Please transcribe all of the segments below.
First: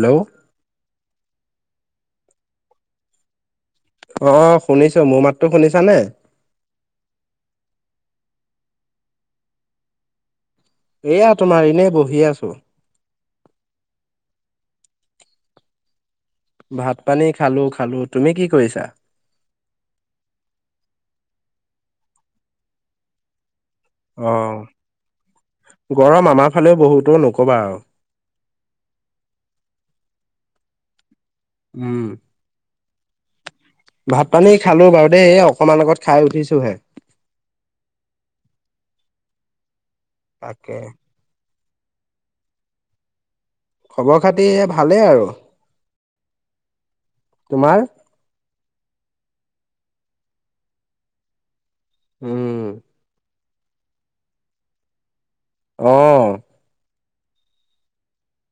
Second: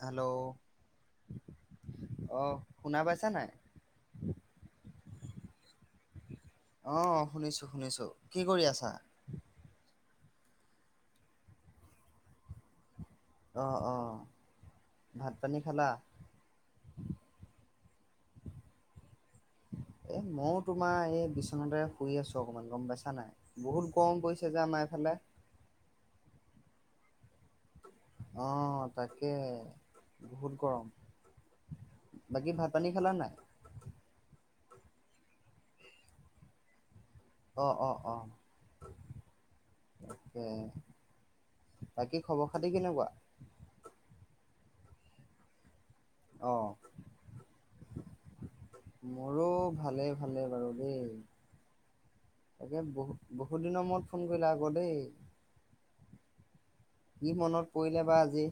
Hello, অ' শুনা পাইছা নাই। অ' শুনিছো মোৰ মাতটো শুনিছানে। অ শুনিছো শুনিছো কি কৰি আছা। এয়া তোমাৰ এনে বহি আছো। অ'- অ', ভাত পানী খালা। ভাত পানী খালো- খালো তুমি কি কৰিছা। এ মও তোমাৰ এই বিচনাতে শুই আছো অকমান গম পাইছা নাই। বহুত গৰম অ পৰিছে যে আমাৰ এইফালে। গৰম আমাৰ ফালেও বহুত এই নক'বা আৰু। অ' তাকে বহুত গৰম। উম। বাকী ভাত পানী খালা নাই। ভাত পানী খালো বাৰু দেই এই অকমান আগত খাই উঠিছো হে। অ' অ'- অ'। এ তাকে। বাকী খবৰ খাতি কেনেকুৱা। খবৰ খাতি ভালেই আৰু অ তোমাৰ। মোৰো ভালে- ভালে বাৰু দেই উম তাকে বহু বহুত দিনৰ মূৰত ফোন কৰিলা আকৌ দেই। অ'। কি মনত পৰিলে বা আজি।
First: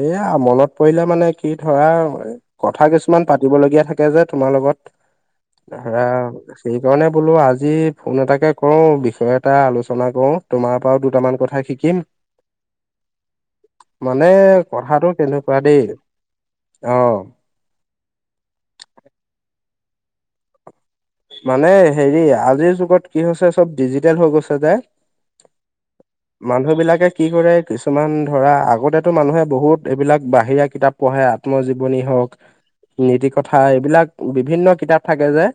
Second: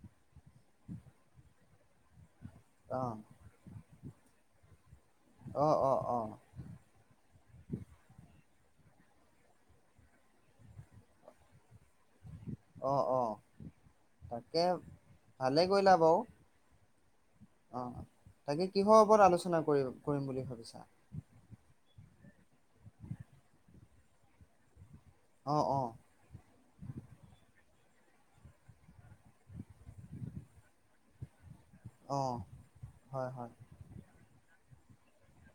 এয়া মনত পৰিলে মানে কি ধৰা কথা অ কিছুমান পাতিবলগীয়া থাকে যে তোমাৰ লগত, অ অ ধৰা অ সেই কাৰণে বোলো আজি ফোন এটাকে কৰোঁ বিষয় এটা আলোচনা কৰো, তোমাৰ পৰাও দুটামান কথা শিকিম। অ'- অ' মানে তাকে কথাটো তেনেকুৱা ভালে দেই, কৰিলা বাৰু অ'। অ' তাকে কিহৰ ওপৰত আলোচনা কৰি কৰিম বুলি ভাবিছা। মানে হেৰি আজিৰ যুগত কি হৈছে চব ডিজিটেল হৈ গৈছে যে। অ', অ', মানুহ বিলাকে কি কৰে কিছুমান ধৰা আগতেতো মানুহে বহুত এইবিলাক বাহিৰা কিতাপ পঢ়ে। আত্মজীৱনী অ', হওক হয়, নীতি হয়। কথা এইবিলাক বিভিন্ন কিতাপ থাকে যে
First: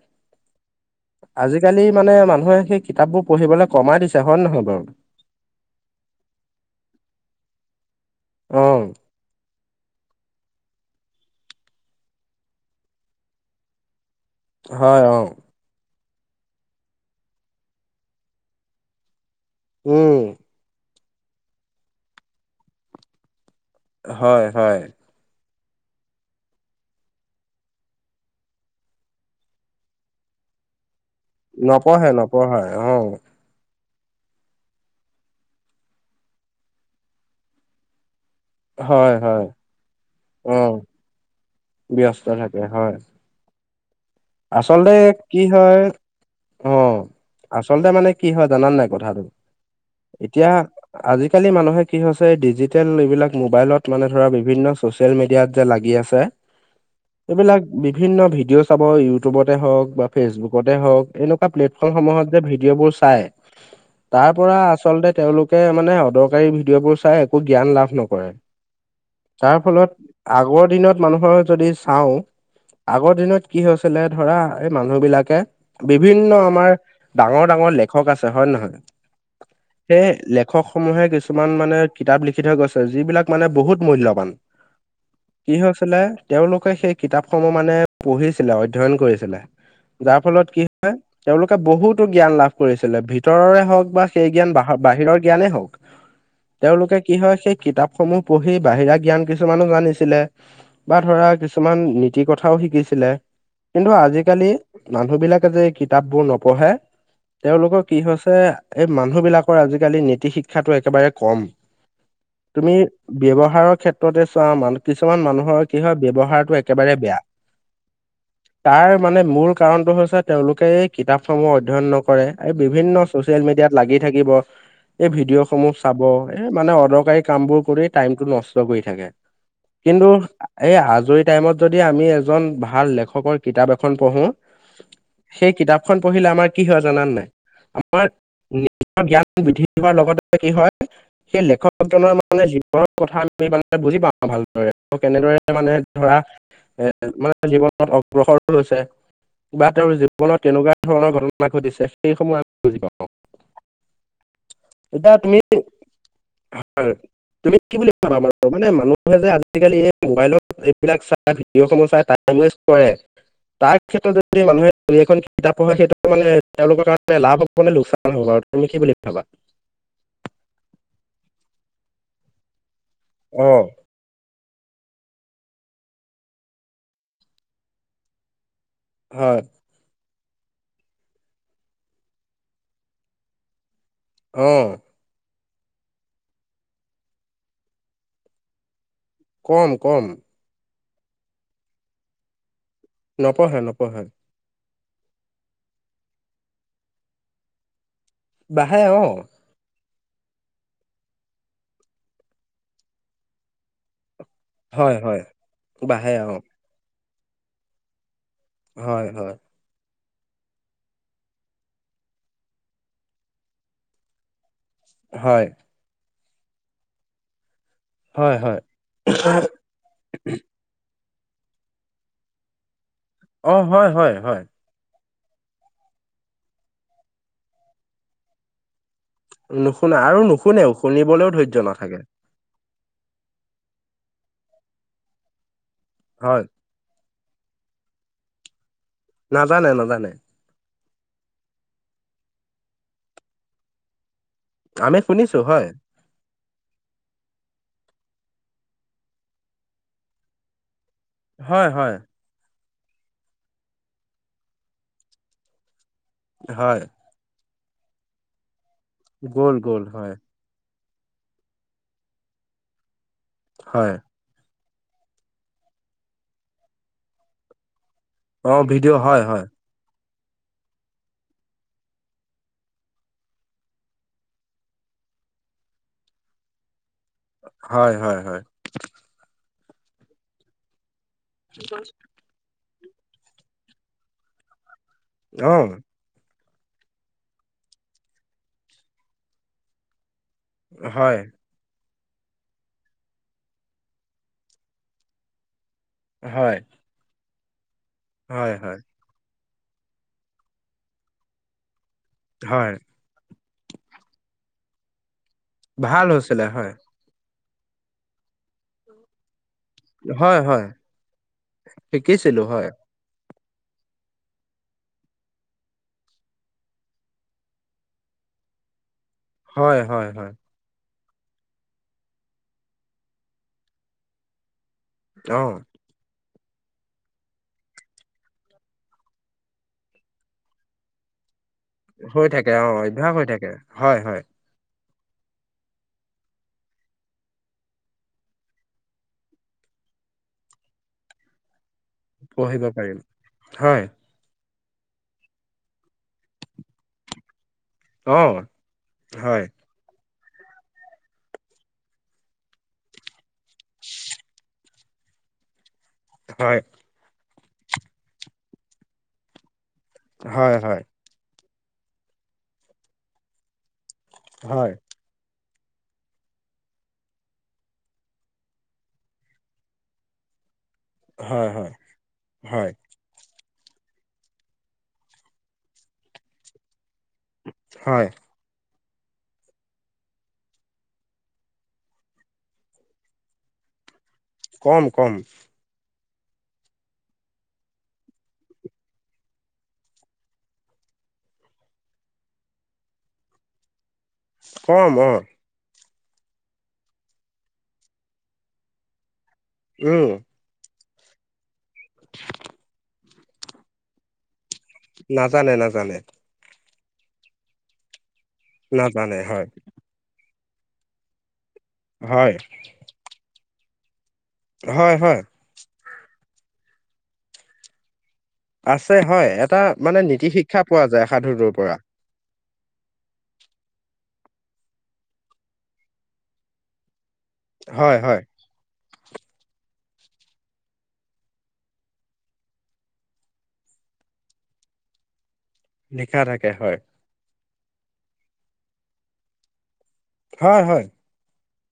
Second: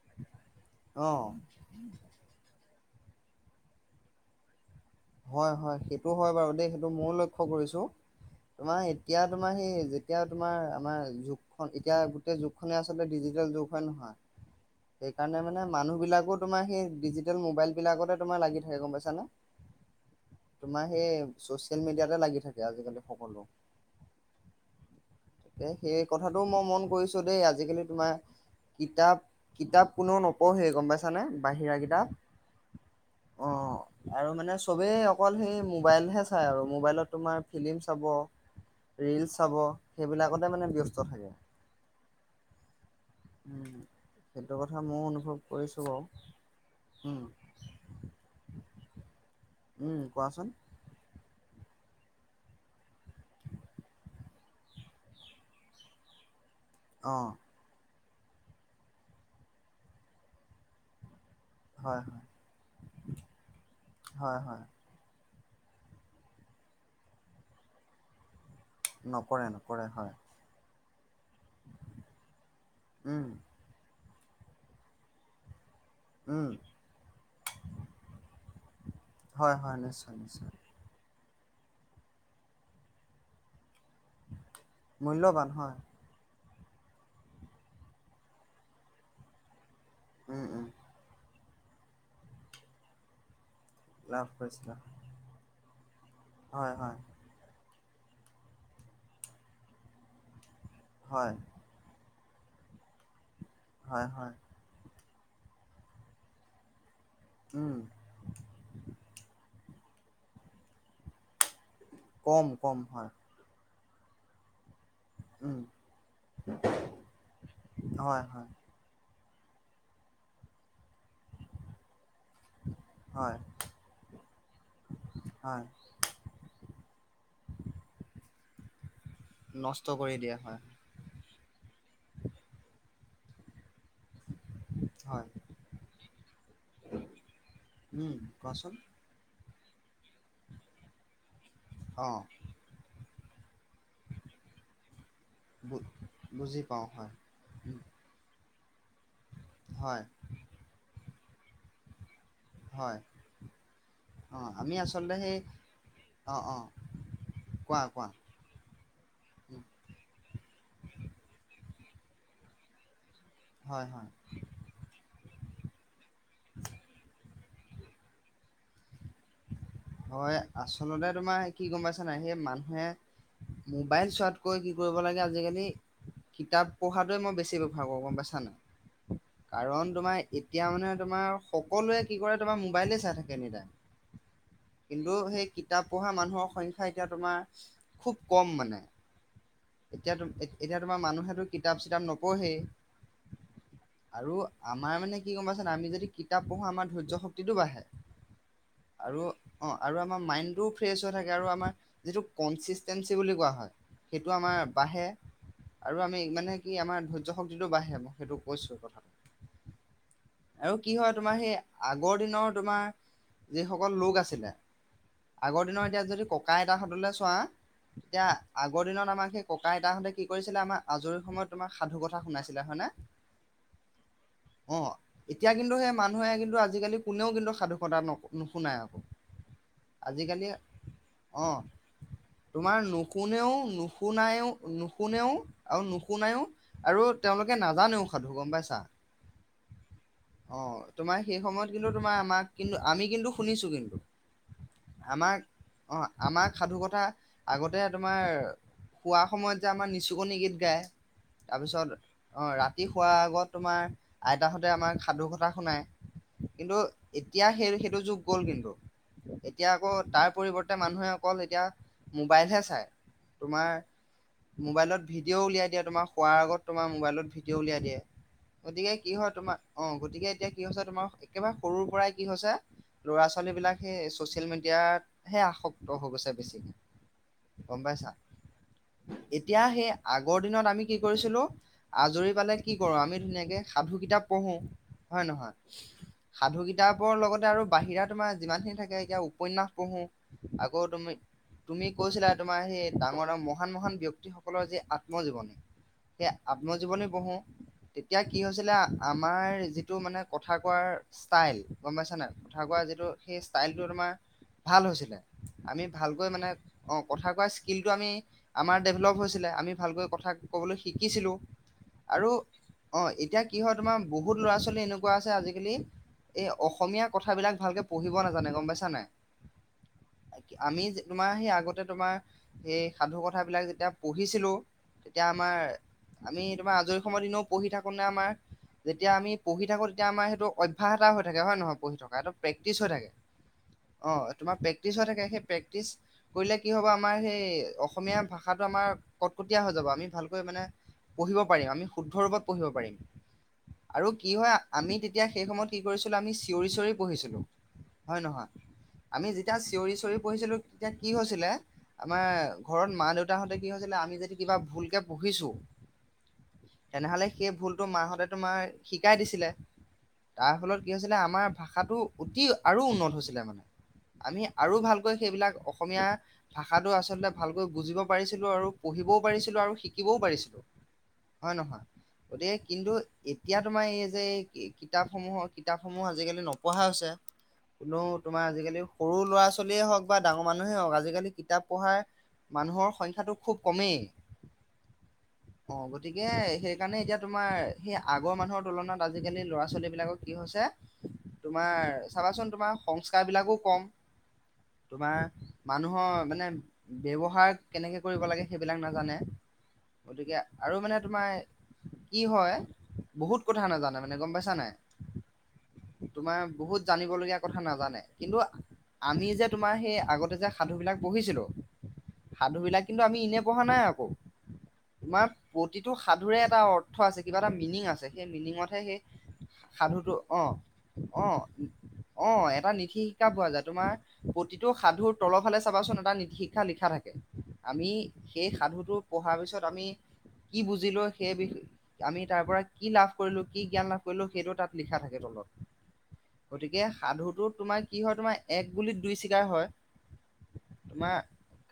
অ', আজিকালি মানে মানুহে সেই কিতাপবোৰ পঢ়িবলে কমাই দিছে হয়ে নহয় বাৰু। হয় হয় সেইটো হয় বাৰু দেই সেইটো ময়ো লক্ষ্য কৰিছো অ তোমাৰ এতিয়া তোমাৰ সেই যেতিয়া তোমাৰ আমাৰ যুগখন এতিয়া গোটেই যুগ খনে আচলতে ডিজিটেল যুগ হয় নহয় হয় অ সেইকাৰণে মানে মানুহ বিলাক তোমাৰ সেই ডিজিটেল মোবাইল বিলাকতে তোমাৰ লাগি থাকে গম পাইছানে। উম। সেয়ে চচিয়েল মিডিয়াতে লাগি থাকে আজিকালি সকলো। হয়, হয়। তে সেই কথাটো মই মন কৰিছো দেই আজিকালি তোমাৰ কিতাপ কিতাপ কোনেও নপঢ়ে গম পাইছ না নপঢ়ে, নপঢ়ে অ। অ আৰু মানে চবেই অকল সেই মোবাইলহে চাই আৰু মোবাইলত তোমাৰ ফিলিম চাব। হয় ৰীলচ হয় চাব সেইবিলাকতে অ মানে ব্যস্ত থাকে। ব্যস্ত থাকে, হয়। উম সেইটো কথা আচলতে মই কি অনুভৱ হয় কৰিছো বাৰু। অ উম আচলতে মানে কি হয় জানানে নাই কথাটো উম কোৱাচোন এতিয়া আজিকা কালি মানুহে কি হৈছে ডিজিটেল এইবিলাক মোবাইলত মানে ধৰা বিভিন্ন চচিয়েল মিডিয়াত যে লাগি আছে অ এইবিলাক বিভিন্ন ভিডিঅ' চাব ইউটিউবতে হওক বা ফেচবুকতে হওক এনে প্লেটফৰ্মত হয় হয় সমূহতযে ভিডিঅ' বোৰ চায় তাৰ হয় পৰা হয় আচলতে তেওঁলো মানে অদৰকাৰী ভিডিঅ' বোৰ চায় একো জ্ঞান লাভ নকৰে। নকৰে তাৰ নকৰে ফলত হয় আগৰ দিনত মানুহৰ যদি চাওঁ আগৰ উম দিনত কি হৈ ধৰা এই মানুহ বিলাকে বিভিন্ন উম আমাৰ ডাঙৰ ডাঙৰ লেখক আছে হয়নে নহয়। হয় হয় সেই নিশ্চয় নিশ্চয় লেখক সমূহে কিছুমান মানে কিতাপ লিখি থৈ গৈছে যিবিলাক মানে বহুত মূল্যবান মূল্যৱান কি হয় হৈছিলে তেওঁলোকে সেই কিতাপসমূহ মানে পঢ়ি অধ্যয়ন কৰিছিলে যাৰ উম ফলত কি উম তেওঁলোক বহুতো জ্ঞান লাভ কৰিছিলে ভিতৰৰে হওক বা লাভ সেই জ্ঞান বাহ কৰিছিলা বাহিৰৰ জ্ঞানেই হওক। তেওঁলোকে কি হয় সেই কিতাপ সমূহ পঢ়ি বাহিৰা জ্ঞান কিছুমানো জানিছিলে বা ধৰা হয় কিছুমান। কথাও শিকিছিলে কিন্তু হয় হয় আজিকালি। মানুহ বিলাকে যে কিতাপবোৰ নপঢ়ে উম তেওঁলোকৰ কি হৈছে এই মানুহ বিলাকৰ আজি আজিকালি নীতি শিক্ষাটো একেবাৰে কম কম তুমি কম হয় ব্যৱহাৰৰ ক্ষেত চা মান কিছুমান উম মানুহৰ কি হয় ব্যৱহাৰটো একেবাৰে বেয়া হয় হয় তাৰ মানে মূল কাৰণটো হৈছে তেওঁলোকে কিতাপসমূহ অধ্যয়ন নকৰে। কৰে এই বিভিন্ন হয় চচিয়েল মিডিয়াত লাগি থাকিব। এই ভিডিঅ' হয় সমূহ চাব এ মানে অদৰকাৰী কাম বোৰ কৰি টাইম টো নষ্ট কৰি থাকে নষ্ট কিন্তু কৰি দিয়ে হয় এই আজৰি টাইমত যদি আমি এজন ভাল লেখকৰ কিতাপ এখন পঢ়ো হয় সেই কিতাপখন পঢ়িলে আমাৰ কি হয় জান নাই আমাৰ উম কোৱাচোন নিজ জ্ঞান বৃদ্ধি পোৱাৰ লগতে কি হয় সেই অ লেখকজনৰ মানে যিনৰ কথা আমি মানে বুজি পাওঁ ভালদৰে কেনেদৰে মানে বু ধৰা বুজি পাওঁ হয় এ মানে উম জীৱনত অগ্ৰসৰ বা তেওঁৰ হয় জীৱনত কেনেকুৱা ধৰণৰ ঘটনা ঘটিছে। সেই সময় আমি বুজি হয় পাওঁ। অ, ' আমি এতিয়া আচলতে তুমি সেই অ, অ। তুমি কি কোৱা বুলি কোৱা ভাবাৰ মানে মানুহে যে উম আজিকালি এই মোবাইলত এইবিলাক চাই ভিডিঅ'সমূহ চাই কৰে তাৰ হয় হয় ক্ষেত্ৰত যদি মানুহে এখন কিতাপ পঢ়া সেইটো মানে তেওঁলোকৰ কাৰণে লাভ হবানে লোকচান হ'ব আৰু তুমি কি বুলি ভাবা। হয়, আচলতে তোমাৰ কি গম পাইছানে নাই, সেই মানুহে অ'। মোবাইল চোৱাত কৈ কি কৰিব লাগে আজিকালি কিতাপ পঢ়টোৱে মই বেছি প্ৰিফাৰ কৰো গম পাইছা নে নাই। হয়, কাৰণ তোমাৰ এতিয়া মানে তোমাৰ সকলোৱে কি কৰে তোমাৰ মোবাইলে চাই থাকে এনি টাইম। অঁ কিন্তু সেই কিতাপ পঢ়া মানুহৰ সংখ্যা এতিয়া তোমাৰ খুব কম মানে। কম কম। এতিয়া তুম এ এতিয়া তোমাৰ মানুহেতো কিতাপ-চিতাপ নপঢ়েই। নপঢ়ে নপঢ়ে। আৰু আমাৰ মানে কি গম পাইছানে নাই আমি যদি কিতাপ পঢ়ো আমাৰ ধৈৰ্য্য শক্তিটো বাঢ়ে। বাঢ়ে অ' আৰু অ আৰু আমাৰ মাইন বোৰো ফ্ৰেচ হৈ থাকে আৰু আমাৰ যিটো কনচিচটেনচি বুলি কোৱা হয় সেইটো আমাৰ হয় হয় বাঢ়ে আৰু বাঢ়ে আমি অ', মানে কি আমাৰ ধৈৰ্য্য শক্তিটো বাঢ়ে। সেইটো কৈছো হয় হয়। কথাটো। আৰু কি হয় তোমাৰ সেই আগৰ দিনৰ তোমাৰ যিসকল লোক আছিলে হয়, আগৰ দিনৰ এতিয়া যদি ককা-আইতাহঁতলৈ চোৱা এতিয়া হয় হয়। আগৰ দিনত আমাৰ সেই ককা-আইতাহঁতে কি কৰিছিলে আমাৰ আজৰি সময়ত তোমাৰ সাধুকথা শুনাইছিলে, হয়নে? অ হয় হয় হয় অ এতিয়া কিন্তু সেই মানুহে কিন্তু আজিকালি কোনেও কিন্তু সাধুকথা নকয় নুশুনাই আকৌ। নুশুনাই আৰু আজিকালি নুশুনেও শুনিবলৈও অ ধৈৰ্য্য নাথাকে। তোমাৰ নুশুনেও নুশুনায়ো নুশুনেও আৰু নুশুনায়ো হয়, আৰ তেওঁলোকে নাজানেও সাধু গম পাইছা। নাজানে নাজানে। অ তোমাৰ সেই সময়ত কিন্তু তোমাৰ আমাক কিন্তু আমি কিন্তু শুনিছো কিন্তু। আমি আমাক, শুনিছো হয়, অ আমাক সাধুকথা আগতে তোমাৰ শোৱা সময়ত যে আমাৰ নিচুকনি গীত গায় হয় তাৰপিছত হয়। অ' ৰাতি ৰাতি শোৱাৰ আগত তোমাৰ আইতাহঁতে আমাক সাধুকথা শুনায়, কিন্তু হয়, এতিয়া সেই সেইটো যুগ গ'ল কিন্তু, গ'ল এতিয়া গ'ল আকৌ হয় তাৰ পৰিৱৰ্তে মানুহে অকল এতিয়া মোবাইলহে চাই, তোমাৰ হয় মোবাইলত ভডিঅ' উলিয়াই দিয়ে তোমাৰ শোৱাৰ আগত তোমাৰ মোবাইলত ভিডিঅ' উলিয়াই দিয়ে। অ গতিকে ভিডিঅ' কি হয় তোমাৰ, অ' গতিকে এতিয়া কি হৈছে তোমাৰ একেবাৰে সৰুৰ পৰাই কি হৈছে? ল'ৰা-ছোৱালীবিলাক সেই চচিয়েল মিডিয়াতহে আসক্ত হৈ গৈছে বেছিকে। হয় হয় হয় এতিয়া সেই আগৰ দিনত আমি কি কৰিছিলো আজৰি পালে কি কৰো আমি ধুনীয়াকে সাধু কিতাপ পঢ়ো, হয়ে নহয়? অ' সাধু কিতাপৰ লগতে আৰু বাহিৰা তোমাৰ যিমানখিনি থাকে এতিয়া উপন্যাস পঢ়ো। আকৌ তুমি হয়। তুমি কৈছিলা তোমাৰ সেই ডাঙৰ, মহান মহান ব্যক্তিসকলৰ যি আত্মজীৱন সেই হয়, আত্মজীৱনী পঢ়ো। তেতিয়া কি হয়, হৈছিলে হয়, আ আমাৰ যিটো মানে কথা কোৱাৰ ষ্টাইল গম পাইছানে কথা হয়, কোৱা যিটো সেই ষ্টাইলটো তোমাৰ ভাল হৈছিলে, আমি ভাল ভালকৈ হৈছিলে মানে হয়, অ কথা কোৱাৰ ষ্টাইল স্কিলটো আমি আমাৰ ডেভেলপ হৈছে। আমি ভালকৈ কথা হয়, হয়, ক'বলৈ শিকিছিলো আৰু শিকিছিলো হয়, অ এতিয়া কি হয় তোমাৰ বহুত ল'ৰা-ছোৱালী এনেকুৱা আছে আজিকালি এই অসমীয়া কথাবিলাক ভালকে পঢ়িব নাজানে গম পাইছা নে নাই? হয় হয় হয় আমি তোমাৰ সেই আগতে তোমাৰ সেই সাধু কথাবিলাক যেতিয়া পঢ়িছিলো তেতিয়া আমাৰ অ', আমি তোমাৰ আজৰি সময়ত এনেও পঢ়ি থাকো নে আমাৰ যেতিয়া আমি পঢ়ি থাকো। তেতিয়া আমাৰ সেইটো অভ্যাস এটা হৈ থাকে। নহয়, নহয় পঢি থকি হৈ এইটো থাকে অ', প্ৰেক্টিছ হৈ থাকে। অভ্যাস হয়, হয়, প্ৰেক্টিছ হৈ থাকে। সেই প্ৰেক্টিচ কৰিলে কি হ'ব আমাৰ সেই অসমীয়া ভাষাটো আমাৰ কটকটীয়া হৈ যাব। আমি ভালকৈ মানে পঢ়িব পাৰিম। আমি শুদ্ধ ৰূপত পঢ়িব পাৰিম হয়, আৰু কি হয় আমি তেতিয়া সেই সময়ত কি কৰিছিলোঁ আমি চিঞৰি চিঞৰি পঢহিছিলোঁ। হয় অ', নহয় আমি হয়, যেতিয়া চিঞৰি চিঞৰি পঢ়িছিলো। তেতিয়া কি হৈছিলে আমাৰ ঘৰত মা দেউতাাহতে কি হৈছিলে আমি যদি কিবা ভুলকে পঢ়ি হয়, তেনেহলে সেই ভুলতো মাহতে তোমাৰ শিকাই দিছিলে। হয়, হয়, তাৰ হয়। ফলত কি হৈছিলে আমাৰ ভাষাটো অতি আৰু উন্নত হৈছিলে মানে। আমি আৰু ভালকৈ সেইবিলাক অসমীয়া ভাষাটো আচলতে ভালকৈ বুজিব পাৰিছিলো আৰু পঢ়িবও পাৰিছিলো আৰু শিকিবও পাৰিছিলো। হয় হয় গতিকে হয়, কিন্তু এতিয়া তোমাৰ এই যে এই কিতাপ সমূহৰ কিতাপ সমূহ আজিকালি নপঢ়া হৈছে। কোনো হয়, তোমাৰ আজিকালি সৰু ল'ৰা ছোৱালীয়ে হওক বা ডাঙৰ মানুহেই হওক আজিকালি কিতাপ পঢ়াৰ মানুহৰ সংখ্যটো খুব কমেই। কম কম অ গতিকে সেই সেইকাৰণে এতিয়া তোমাৰ সেই আগৰ মানুহৰ তুলনাত আজিকালি ল'ৰা ছোৱালী বিলাকৰ কি হৈছে তোমাৰ চাবাচোন তোমাৰ সংস্কাৰ বিলাকো কম কম অ', তোমাৰ মানুহৰ মানে ব্যৱহাৰ কেনেকে কৰিব লাগে সেইবিলাক নাজানে। উম, গতিকে আৰু মানে তোমাৰ কি হয় বহুত কথা নাজানে মানে গম পাইছো। নাজানে নাজানে। জানিব লগগীয়া কথা নাজানে কিন্তু নাজানে আমি যে হয়, তোমাৰ সেই আগতে যে সাধু বিলাক পঢহিছিলো হয়, সাধু বিলাক কিন্তু আমি ইনে পঢ়া নাই আকৌ হয়, হয়, তোমাৰ প্ৰতিটো সাধুৰে এটা অৰ্থ আছে। কিবা এটা মিনিং আছে। সেই মিনিঙতহে আছে সেই হয়, এটা মানে সাধুটো নীতি অ' শিক্ষা পোৱা যায় অ' সাধুটোৰ পৰা, অ এটা নীতি শিক্ষা পোৱা যায়। তোমাৰ প্ৰতিটো সাধুৰ তলৰফালে চাবাচোন এটা নীতি শিক্ষা লিখা থাকে। আমি হয়, হয়, সেই সাধুটো পঢ়াৰ পিছত আমি কি বুজিলো। সেই বি আমি তাৰ পৰা কি লাভ কৰিলো। কি জ্ঞান লাভ কৰিলো সেইটো তাত লিখা থাকে তলত। লিখা থাকে হয়। গতিকে সাধুটো তোমাৰ কি হয়। তোমাৰ এক গুলিত দুই চিকাৰ হয়। হয় হয় তোমাৰ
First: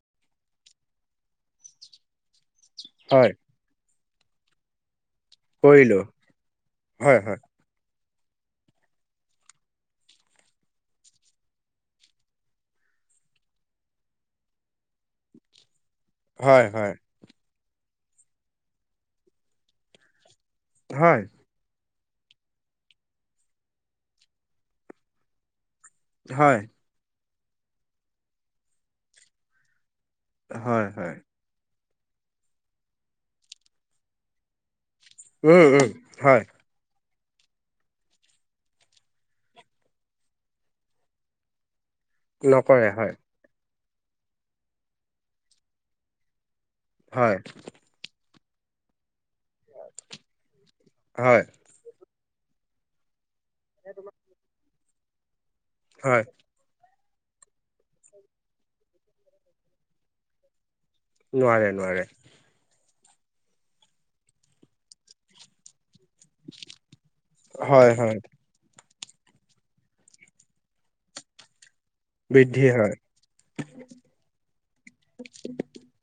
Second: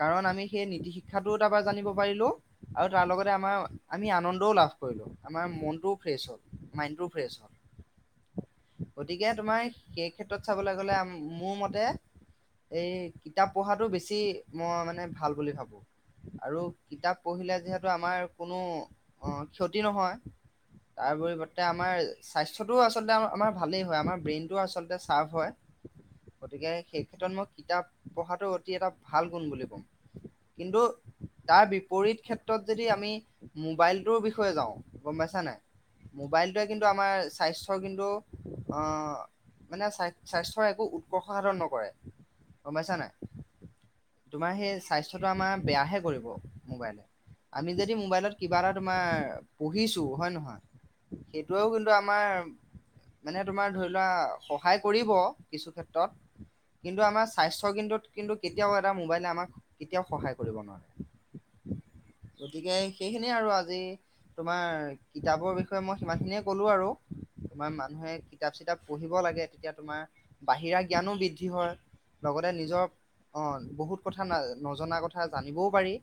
কাৰণ আমি সেই নীতি শিক্ষাটোও তাৰপ পৰা জানিব পাৰিলো। আৰু তাৰ হয়। লগতে আমাৰ আমি আনন্দ লাভ কৰিলোঁ। আমাৰ কৰিলো মনটোও ফ্ৰেছ হ'ল মাইডটো হয় ফ্ৰেছ হয় হ'ল। গতিকে তোমাৰ সেই ক্ষেত্ৰত চাবলৈ গলে আমি মোৰ মতে এই কিতাপ পঢ়াতটো বেছি মই মানে ভাল বুলি ভাবো। আৰু হয় হয় কিতাপ পঢ়িলে যিহেতু আমাৰ কোনো অ ক্ষতি নহয়। তাৰ হয় পৰিৱৰ্তে আমাৰ স্বাছ্ৰটোও আচলতে আমাৰ ভালেই হয়। আমাৰ ব্ৰেইনটোও আচলতে চাৰ্প হয়। হয় গতিকে সেই ক্ষ্ৰত মই কিতাপ পঢ়াটো অতি এটা ভাল গুণ বুলি কম কিন্তু হয় হয় তাৰ পৰিত ক্ষেত্ৰত যদি আমি মোবাইলটোৰ বিষয়ে যাওঁ গম পাইছা নাই। উম উম হয় মোবাইলটোৱে কিন্তু আমাৰ স্বাস্থ্যৰ কিন্তু মানে স্বাস্থ্যৰ একো উৎকৰ্ষ সাধন নকৰে। গম নকৰে পাইছা নাই হয়। তোমাৰ সেই স্বাস্থ্যটো আমাৰ বেয়াহে কৰিব। মো'বাইলে হয় আমি যদি মোবাইলত কিবা এটা তোমাৰ পঢ়িছো হয়ে নহয়। হয় সেইটোোৱেও কিন্তু আমাৰ মানে তোমাৰ ধৰি লোৱা সহায় কৰিব কিছু হয় ক্ষেত্ৰত। কিন্তু আমাৰ স্বাস্থ্যৰ কিন্তত কিন্তু কেতিয়াও এটা মো'বাইলে আমাক কেতিয়াও সহায় কৰিব নোৱাৰে। নোৱাৰে নোৱাৰে। গতিকে সেইখিনিয়ে আৰু আজি তোমাৰ কিতাপৰ বিষয়ে মই সিমান খিনিয়ে ক'লো আৰু তোমাৰ হয় মানুহে হয় কিতাপ- চিতাপ। পঢ়িব লাগে তেতিয়া তোমাৰ বাহিৰা জ্ঞানো বৃদ্ধি হয়। লগতে বৃদ্ধি নিজৰ হয়। অ' বহুত কথা ন নজনা কথা জানিবও পাৰি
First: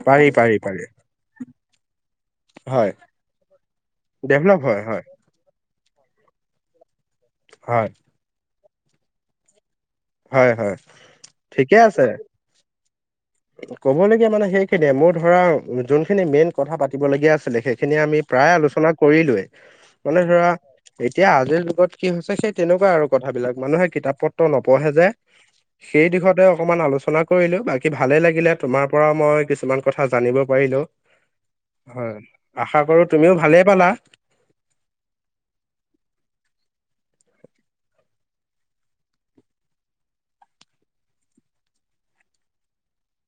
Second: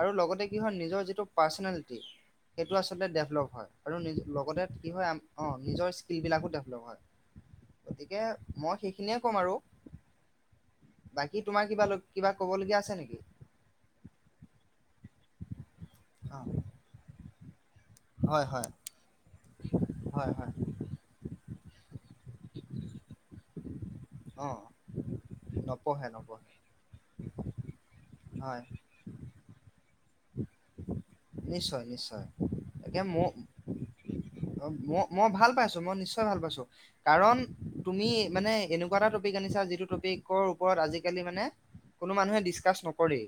আৰু পাৰি লগতে পাৰি কি হয় পাৰি নিজৰ যিটো পাৰ্চ সেইটো হয় আচলতে ডেভলপ হয় আৰু লগতে কি হয় আমি অ' নিজৰ স্কিলবিলাকো ডেভেলপ হয়, হয় গতিকে মই সেইখিনিয়ে ক'ম আৰু হয় হয় বাকী তোমাৰ ঠিকে কিবা আছে কিবা ক'ব লগীয়া আছে নেকি? ক'বলগীয়া মানে সেইখিনিয়ে মোৰ ধৰা যোনখিনি অ মেইন কথা পাতিব লগীয়া আছিলে সেই খিনি আমি হয় প্ৰায় হয় আলোচনা কৰিলোয়ে মানে হয় ধৰা হয় এতিয়া আজিৰ ত' কি হৈছে সেই তেনেকুৱা আৰু কথাবিলাক মানুহে অ কিতাপ-পত্ৰ নপঢ়ে যে নপঢ়ে সেই দিশতে নপঢ়ে অকমান আলোচনা কৰিলো বাকি ভালে লাগিলে হয় তোমাৰ পৰা মই কিছুমান কথা জানিব পাৰিলো নিশ্চয় হয়, নিশ্চয় আশা তাকে কৰো মোৰ তুমিও ভালেই পালা। ম মই ভাল পাইছো, মই নিশ্চয় ভাল পাইছো, কাৰণ তুমি মানে এনেকুৱা এটা টপিক যিটো টপিকৰ ওপৰত আজিকালি মানে কোনো মানুহে ডিচকাচ নকৰে।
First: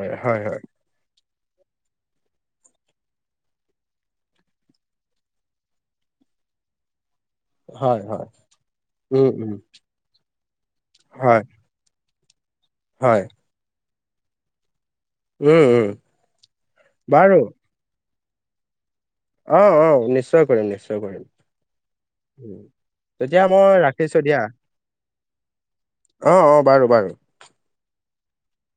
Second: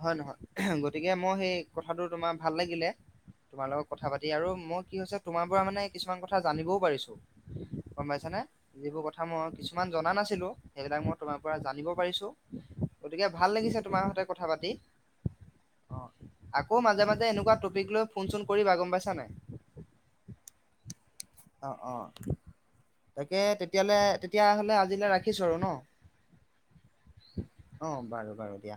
হয়, নহয় গতিকে মই সেই কথাটো তোমাৰ ভাল লাগিলে তোমাৰ লগত কথা পাতি আৰু মই কি হৈছে তোমাৰ পৰা মানে কিছুমান কথা জানিবও পাৰিছো। হয়। গম হয় পাইছানে যিবোৰ কথা উম উম মই কিছুমান জনা নাছিলো, সেইবিলাক মই হয় তোমাৰ পৰা জানিব পাৰিছো। গতিকে ভাল লাগিছে, তোমাৰ সতে কথা পাতি উম-উম। অ', আকৌ মাজে-মাজে এনেকুৱা টপিক লৈ ফোন- চোন কৰিবা গম পাইছা নাই? অ', -অ' নিশ্চয় কৰিম, নিশ্চয় কৰিম। অ', -অ'। উম, তাকে মই তেতিয়া হ'লে, ৰাখিছো দিয়া তেতিয়া হ'লে আজিলৈ ৰাখিছো আৰু অ অ বাৰু বাৰু ন'। অ' বাৰু-বাৰু দিয়া।